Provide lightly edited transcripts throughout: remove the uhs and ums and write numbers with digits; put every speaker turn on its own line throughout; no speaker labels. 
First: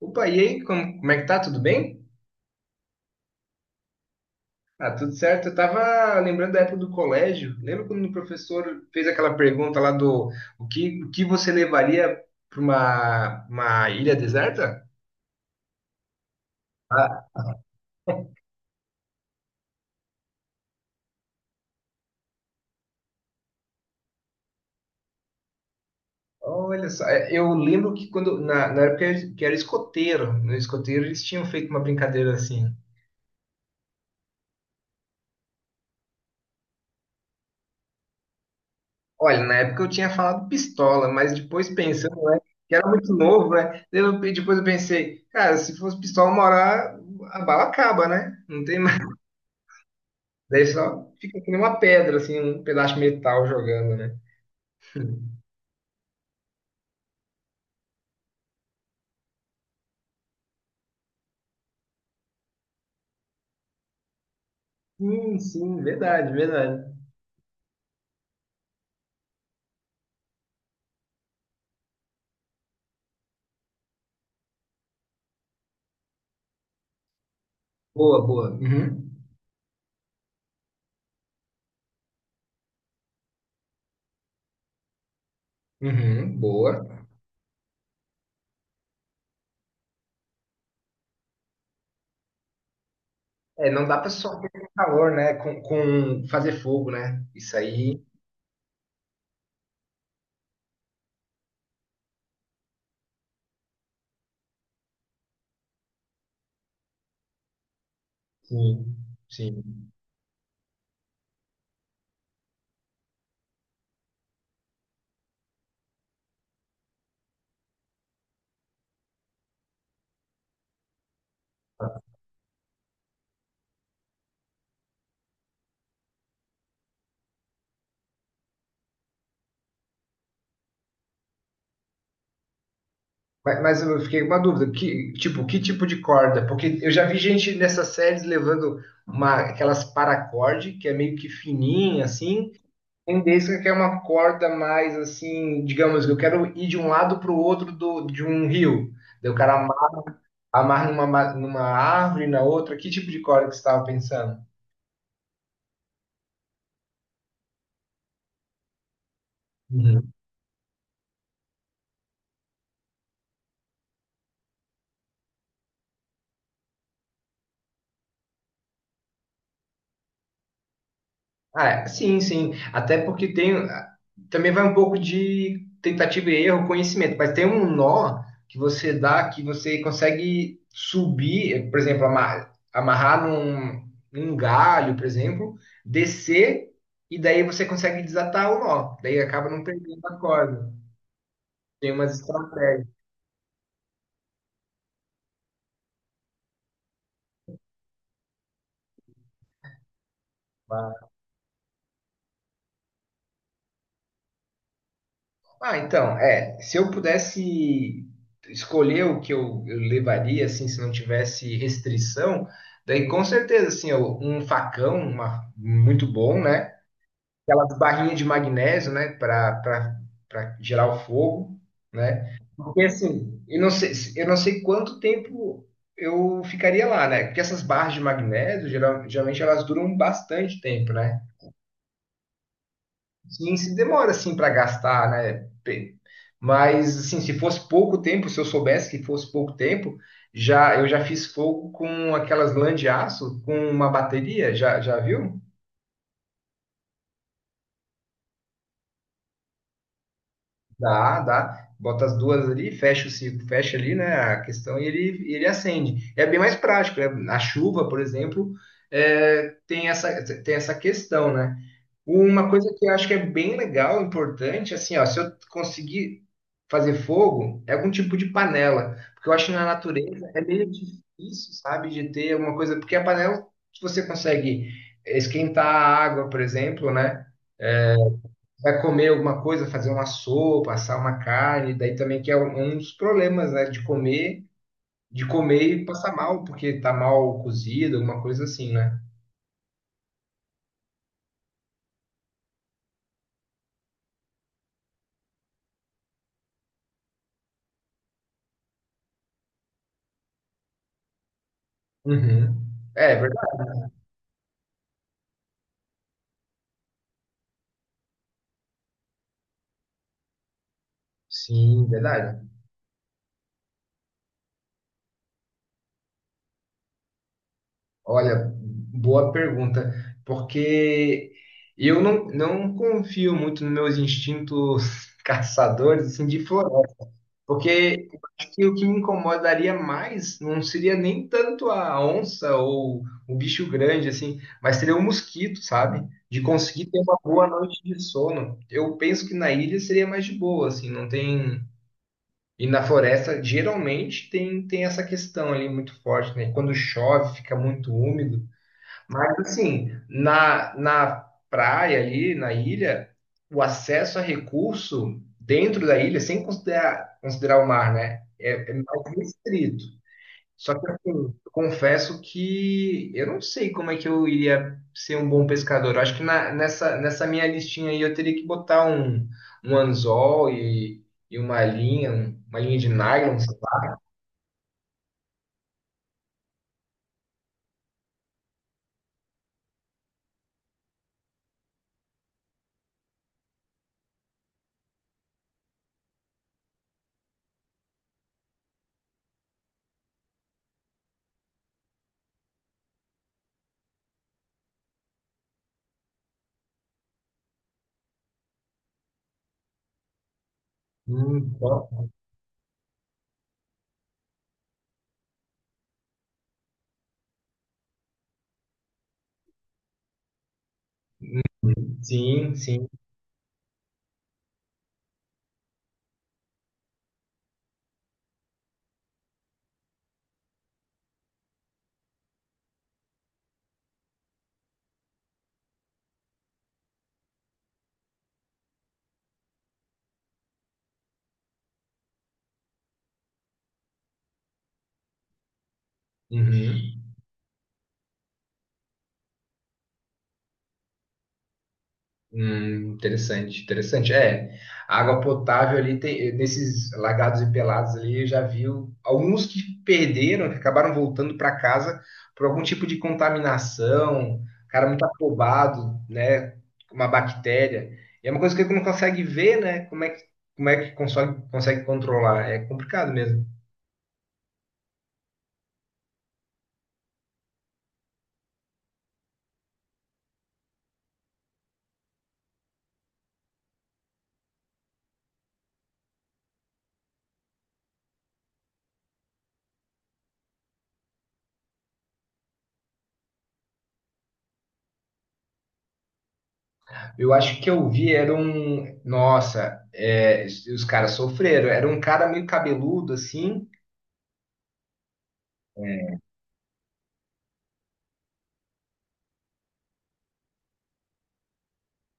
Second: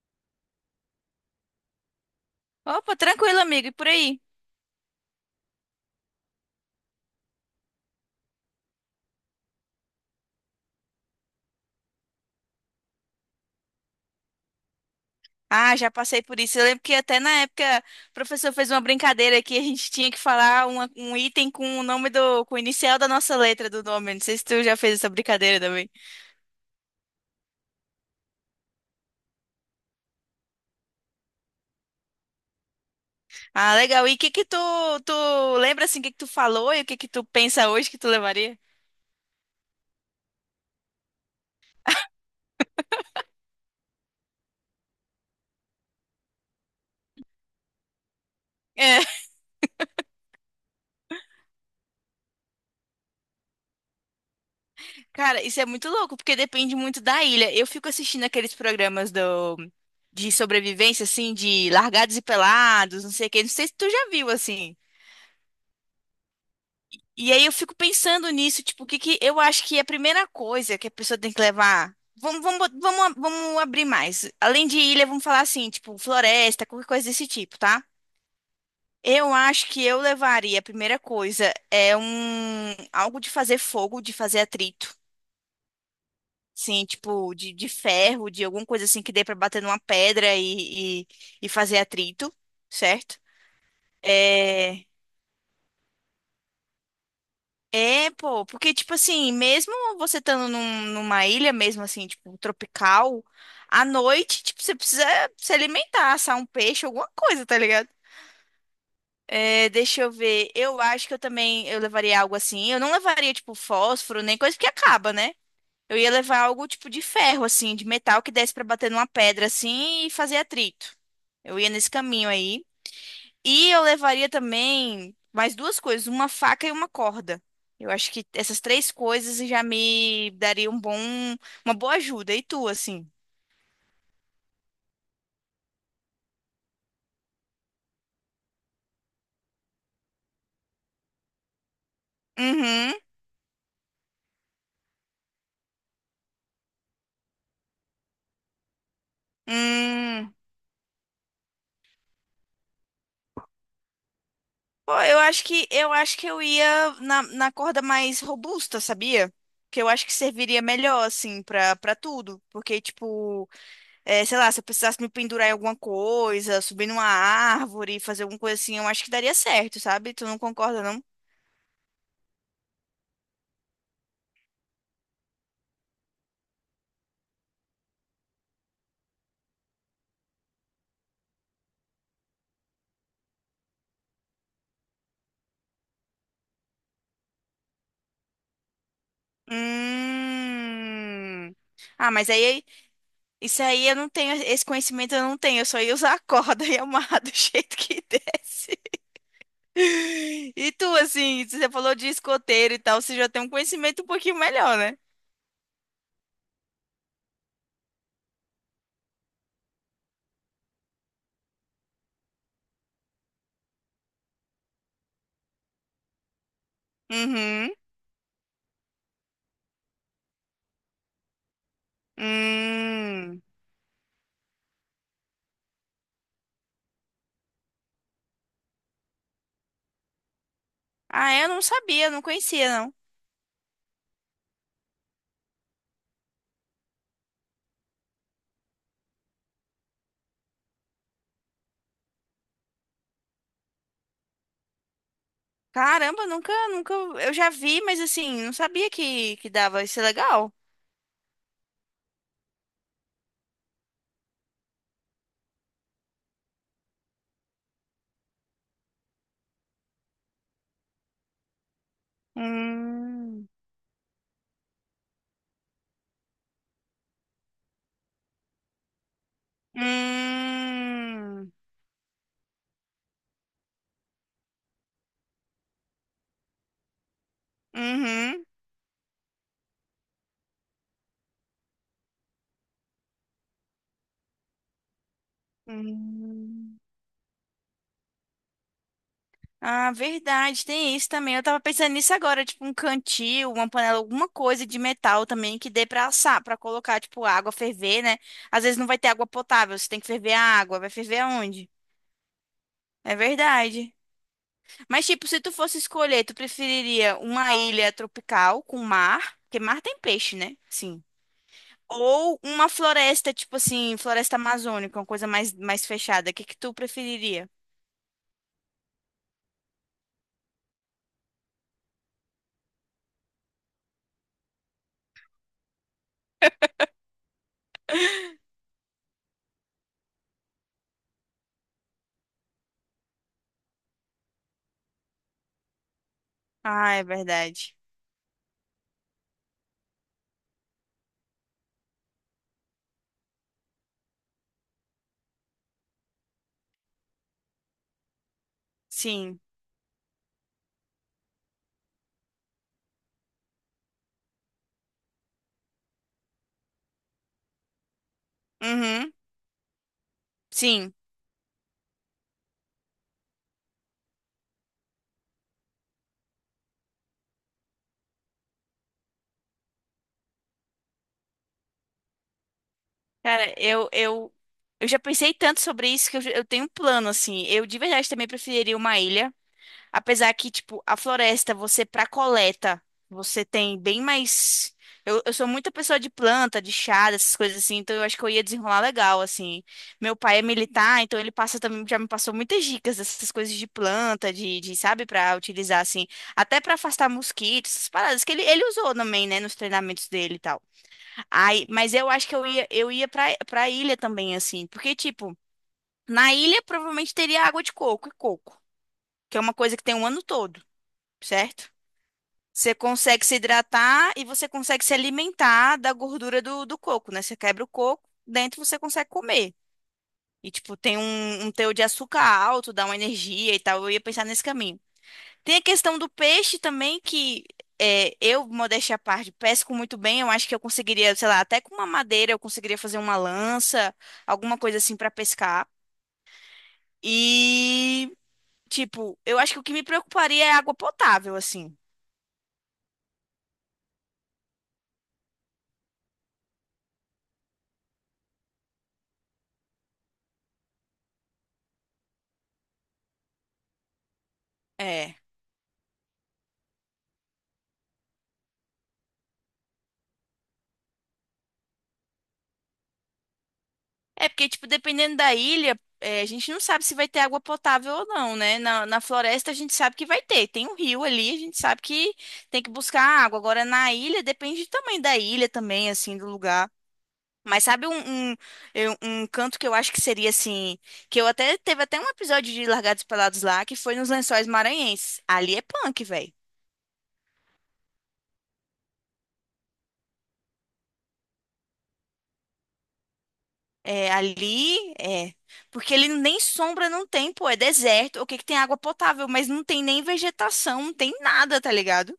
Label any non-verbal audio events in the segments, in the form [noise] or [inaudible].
Opa, e aí, como é que tá? Tudo bem?
Opa, tranquilo, amigo, e por aí?
Ah, tudo certo. Eu tava lembrando da época do colégio. Lembra quando o professor fez aquela pergunta lá do o que você levaria para uma ilha deserta?
Ah, já passei por isso. Eu lembro que até
Ah,
na época o professor fez uma brincadeira que a gente tinha que falar um item com o nome do, com o inicial da nossa letra do nome. Não sei se tu já fez essa brincadeira também.
olha só, é, eu lembro que quando na época que era escoteiro, no escoteiro eles tinham feito uma brincadeira assim.
Ah, legal. E o que que tu lembra assim, o que que tu falou e o que que tu pensa hoje que tu levaria?
Olha, na época eu tinha falado pistola, mas depois pensando, né, que era muito novo, né? Eu, depois eu pensei, cara, se fosse pistola, uma hora a bala acaba, né? Não tem
É,
mais.
[laughs]
Daí só fica que nem uma pedra, assim, um pedaço de metal jogando, né?
cara, isso é muito louco, porque depende muito da ilha. Eu fico assistindo aqueles programas do, de sobrevivência, assim, de largados e pelados, não sei o quê. Não sei se tu já viu, assim.
Sim, sim, verdade, verdade.
E aí eu fico pensando nisso, tipo, o que que eu acho que a primeira coisa que a pessoa tem que levar. Vamos, vamos, bot- vamos, a- Vamos abrir mais. Além de ilha, vamos falar assim, tipo, floresta, qualquer coisa desse tipo, tá?
Boa, boa. Uhum.
Eu acho que eu levaria, a primeira coisa, é um algo de fazer fogo, de fazer atrito.
Uhum,
Sim,
boa.
tipo, de ferro, de alguma coisa assim que dê pra bater numa pedra e fazer atrito, certo?
É, não dá pra só ter
É.
calor, né? Com fazer fogo, né? Isso aí.
É, pô, porque, tipo assim, mesmo você numa ilha, mesmo assim, tipo, tropical, à noite, tipo, você precisa se alimentar, assar um peixe, alguma coisa, tá ligado?
Sim,
É,
sim.
deixa eu ver, eu acho que eu também, eu levaria algo assim, eu não levaria, tipo, fósforo, nem coisa que acaba, né? Eu ia levar algo, tipo, de ferro, assim, de metal que desse pra bater numa pedra, assim, e fazer atrito. Eu ia nesse caminho aí. E eu levaria também mais duas coisas, uma faca e uma corda. Eu acho que essas três coisas já me daria um bom, uma boa ajuda. E tu, assim?
Mas eu fiquei com uma dúvida. Que tipo de corda? Porque eu já vi gente nessas séries levando uma, aquelas paracorde, que é meio que fininha, assim.
Uhum.
Tendência que é uma corda mais assim, digamos, eu quero ir de um lado para o outro do, de um rio. Daí o cara
Hum.
amarra numa, numa árvore, na outra. Que tipo de corda que você estava pensando?
Pô, eu acho que eu ia na, na corda mais robusta, sabia? Que eu acho que serviria melhor, assim, pra, pra tudo. Porque, tipo, é, sei lá, se eu precisasse me pendurar em alguma coisa, subir numa árvore, fazer alguma coisa assim, eu acho que daria certo, sabe? Tu não concorda, não?
Ah, é, sim, sim. Até porque tem. Também vai um pouco de tentativa e erro, conhecimento, mas tem um nó que você dá que você consegue subir, por exemplo, amarrar num, num galho, por exemplo, descer, e daí você consegue desatar o nó. Daí acaba não perdendo a corda.
Hum.
Tem
Ah,
umas
mas aí
estratégias.
isso aí eu não tenho, esse conhecimento eu não tenho, eu só ia usar a corda e amarrar do [laughs] jeito que desce. E tu, assim, você falou de escoteiro e tal, você já tem um conhecimento um pouquinho melhor, né?
Ah, então, é, se eu pudesse escolher o que eu levaria, assim, se não tivesse restrição, daí com certeza, assim, um facão, uma- muito bom, né?
Uhum.
Aquelas barrinhas de magnésio, né, para para gerar o fogo, né? Porque, assim,
Hum.
eu não sei quanto tempo eu ficaria lá, né? Porque essas barras de magnésio, geralmente, elas duram bastante tempo, né?
Ah, eu não sabia, não conhecia, não.
Sim, se demora assim para gastar, né? Pe- Mas assim, se fosse pouco tempo, se eu soubesse que fosse pouco tempo, já eu já fiz fogo com aquelas lã de aço com uma bateria, já viu?
Caramba, nunca, nunca. Eu já vi, mas assim, não sabia que dava. Isso é legal.
Dá, dá. Bota as duas ali, fecha o ciclo, fecha ali, né, a questão e ele acende. É bem mais prático, né? Na chuva, por exemplo, é, tem essa questão, né? Uma coisa que eu acho que é
Hum.
bem legal, importante, assim, ó, se eu conseguir fazer fogo, é algum tipo de panela, porque eu acho que na natureza é meio
Hum.
difícil, sabe, de ter alguma coisa, porque a panela, se você consegue esquentar a água, por exemplo, né,
Uhum.
vai comer alguma coisa, fazer uma sopa, assar uma carne, daí também que é um dos problemas, né, de comer e passar mal,
Hum.
porque tá mal cozido, alguma coisa assim, né?
Ah, verdade, tem isso também. Eu tava pensando nisso agora, tipo um cantil, uma panela, alguma coisa de metal também que dê pra assar, pra colocar, tipo, água ferver, né? Às vezes não vai ter água potável, você tem que ferver a água, vai ferver aonde?
Uhum. É,
É
é verdade.
verdade. Mas, tipo, se tu fosse escolher, tu preferiria uma ilha tropical com mar, porque mar tem peixe, né? Sim.
Sim,
Ou
verdade.
uma floresta, tipo assim, floresta amazônica, uma coisa mais, mais fechada. O que que tu preferiria?
Olha, boa pergunta, porque eu não confio muito nos meus instintos [laughs] caçadores assim, de floresta, porque eu acho que o que me incomodaria mais não seria nem tanto a onça ou o bicho grande, assim, mas seria o mosquito, sabe? De conseguir
Ah,
ter
é
uma boa
verdade.
noite de sono. Eu penso que na ilha seria mais de boa, assim, não tem. E na floresta, geralmente, tem essa questão ali muito forte, né? Quando chove, fica muito úmido. Mas
Sim.
assim, na praia ali, na ilha, o acesso a recurso dentro da ilha, sem considerar o mar, né? É, é mais
Uhum.
restrito. Só que
Sim.
assim, eu confesso que eu não sei como é que eu iria ser um bom pescador. Eu acho que nessa, nessa minha listinha aí eu teria que botar um, um anzol e uma linha, uma linha de nylon,
Cara,
sei lá.
eu já pensei tanto sobre isso que eu tenho um plano, assim. Eu de verdade também preferiria uma ilha. Apesar que, tipo, a floresta, você pra coleta, você tem bem mais. Eu sou muita pessoa de planta, de chá, dessas coisas assim, então eu acho que eu ia desenrolar legal, assim. Meu pai é militar, então ele passa também, já me passou muitas dicas dessas coisas de planta, sabe, pra utilizar, assim, até pra afastar mosquitos, essas paradas que ele usou também, né, nos treinamentos dele e tal. Aí, mas
Bom.
eu acho que eu ia pra, pra ilha também, assim. Porque, tipo, na ilha provavelmente teria água de coco e coco, que é uma coisa que tem o ano todo, certo?
Sim,
Você
sim.
consegue se hidratar e você consegue se alimentar da gordura do, do coco, né? Você quebra o coco, dentro você consegue comer. E, tipo, tem um teor de açúcar alto, dá uma energia e tal. Eu ia pensar nesse caminho. Tem a questão do peixe também, que é, eu, modéstia à parte, pesco muito bem. Eu acho que eu conseguiria, sei lá, até com uma madeira eu conseguiria fazer uma lança, alguma coisa assim pra pescar.
Uhum.
E, tipo, eu acho que o que me preocuparia é água potável, assim.
Interessante, interessante. É, a água potável ali tem, nesses lagados e pelados ali, eu já vi alguns que perderam, que acabaram voltando para casa por algum tipo de contaminação, cara muito
É.
afobado, né, uma bactéria. E é uma coisa que ele não consegue ver, né, como é que Como é que consegue, consegue controlar? É complicado mesmo.
É porque, tipo, dependendo da ilha, é, a gente não sabe se vai ter água potável ou não, né? Na, na floresta a gente sabe que vai ter. Tem um rio ali, a gente sabe que tem que buscar água. Agora, na ilha, depende do tamanho da ilha também, assim, do lugar. Mas sabe um canto que eu acho que seria assim, que eu até teve até um episódio de Largados e Pelados lá que foi nos Lençóis Maranhenses. Ali é punk, velho.
Eu acho que eu vi, era um. Nossa, é, os caras sofreram. Era um cara meio cabeludo, assim.
É, ali é. Porque ele nem sombra não tem, pô, é deserto. O que que tem água potável, mas não tem nem vegetação, não tem nada, tá ligado?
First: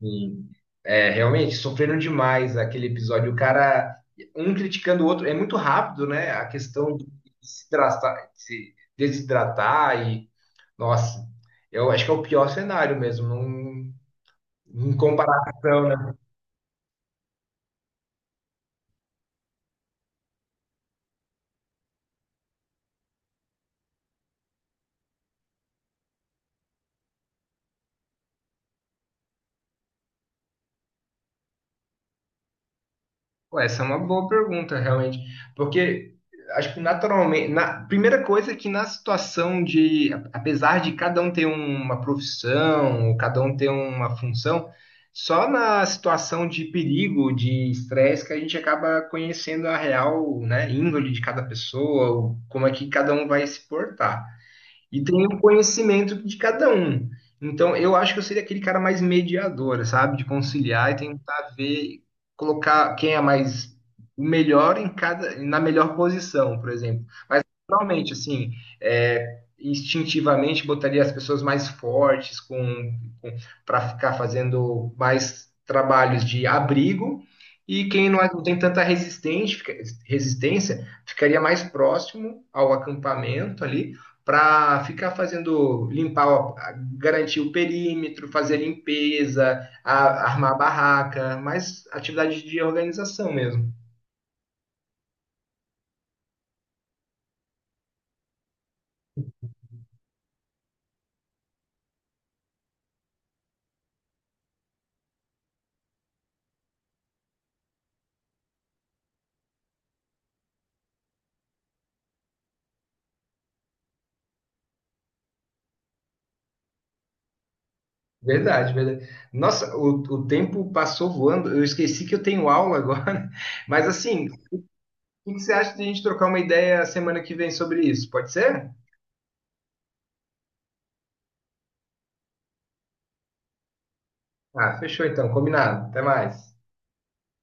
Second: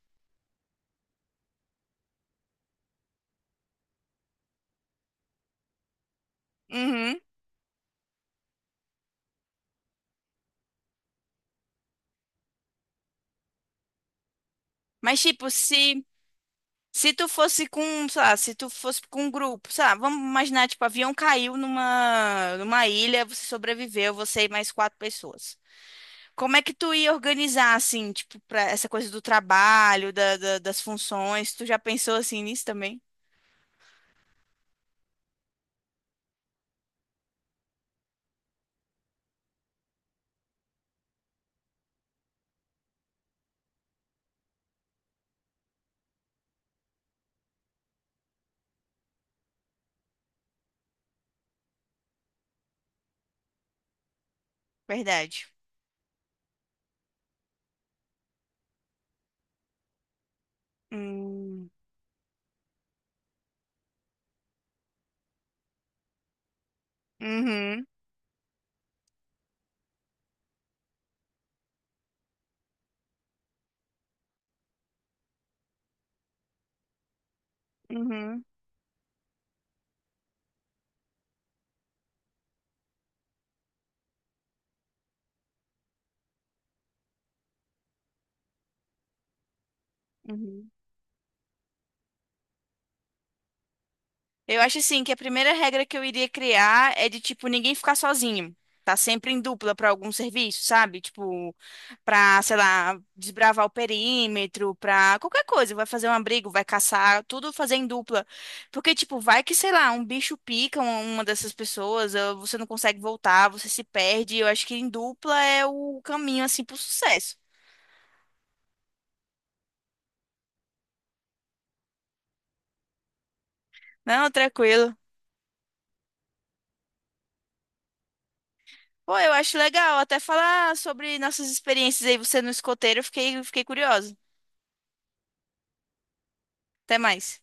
Sim. É, realmente, sofreram demais aquele episódio. O cara, um criticando o outro, é muito rápido, né? A questão de
Uhum.
se desidratar e, nossa, eu acho que é o pior cenário mesmo, não, em
Mas tipo,
comparação,
se
né?
se tu fosse com, sei lá, se tu fosse com um grupo, sei lá, vamos imaginar, tipo, avião caiu numa ilha, você sobreviveu, você e mais quatro pessoas. Como é que tu ia organizar, assim, tipo, pra essa coisa do trabalho, das funções? Tu já pensou, assim, nisso também?
Pô, essa é uma boa pergunta, realmente. Porque acho que naturalmente, na primeira coisa é que na situação de, apesar de cada um ter uma profissão, ou cada um ter uma função, só na situação de perigo, de estresse, que a gente acaba conhecendo a real, né, índole de cada pessoa, ou como é que cada um vai se portar e tem o
Verdade.
conhecimento de cada um. Então, eu acho que eu seria aquele cara mais mediador, sabe? De conciliar e tentar
Hum.
ver, colocar quem é mais o melhor em cada, na melhor posição, por exemplo
Uhum,
normalmente assim, é, instintivamente botaria as pessoas mais fortes com, para ficar fazendo mais trabalhos de abrigo e quem não, não
uhum,
tem tanta resistente- resistência ficaria mais próximo ao acampamento ali para ficar fazendo limpar, garantir o perímetro, fazer a limpeza, armar a
uhum.
barraca, mais atividade de organização mesmo.
Eu acho assim que a primeira regra que eu iria criar é de tipo ninguém ficar sozinho. Tá sempre em dupla para algum serviço, sabe? Tipo, pra, sei lá, desbravar o perímetro, pra qualquer coisa, vai fazer um abrigo, vai caçar, tudo fazer em dupla. Porque tipo, vai que, sei lá, um bicho pica uma dessas pessoas, ou você não consegue voltar, você se perde. Eu acho que em dupla é o caminho assim pro sucesso.
Verdade, verdade. Nossa, o tempo passou voando. Eu esqueci que eu tenho aula agora. [laughs] Mas assim,
Não,
o
tranquilo.
que que você acha de a gente trocar uma ideia semana que vem sobre isso? Pode ser?
Pô, eu acho legal até falar sobre nossas experiências aí, você no escoteiro, eu fiquei curiosa.
Ah, fechou então, combinado. Até mais.
Até mais.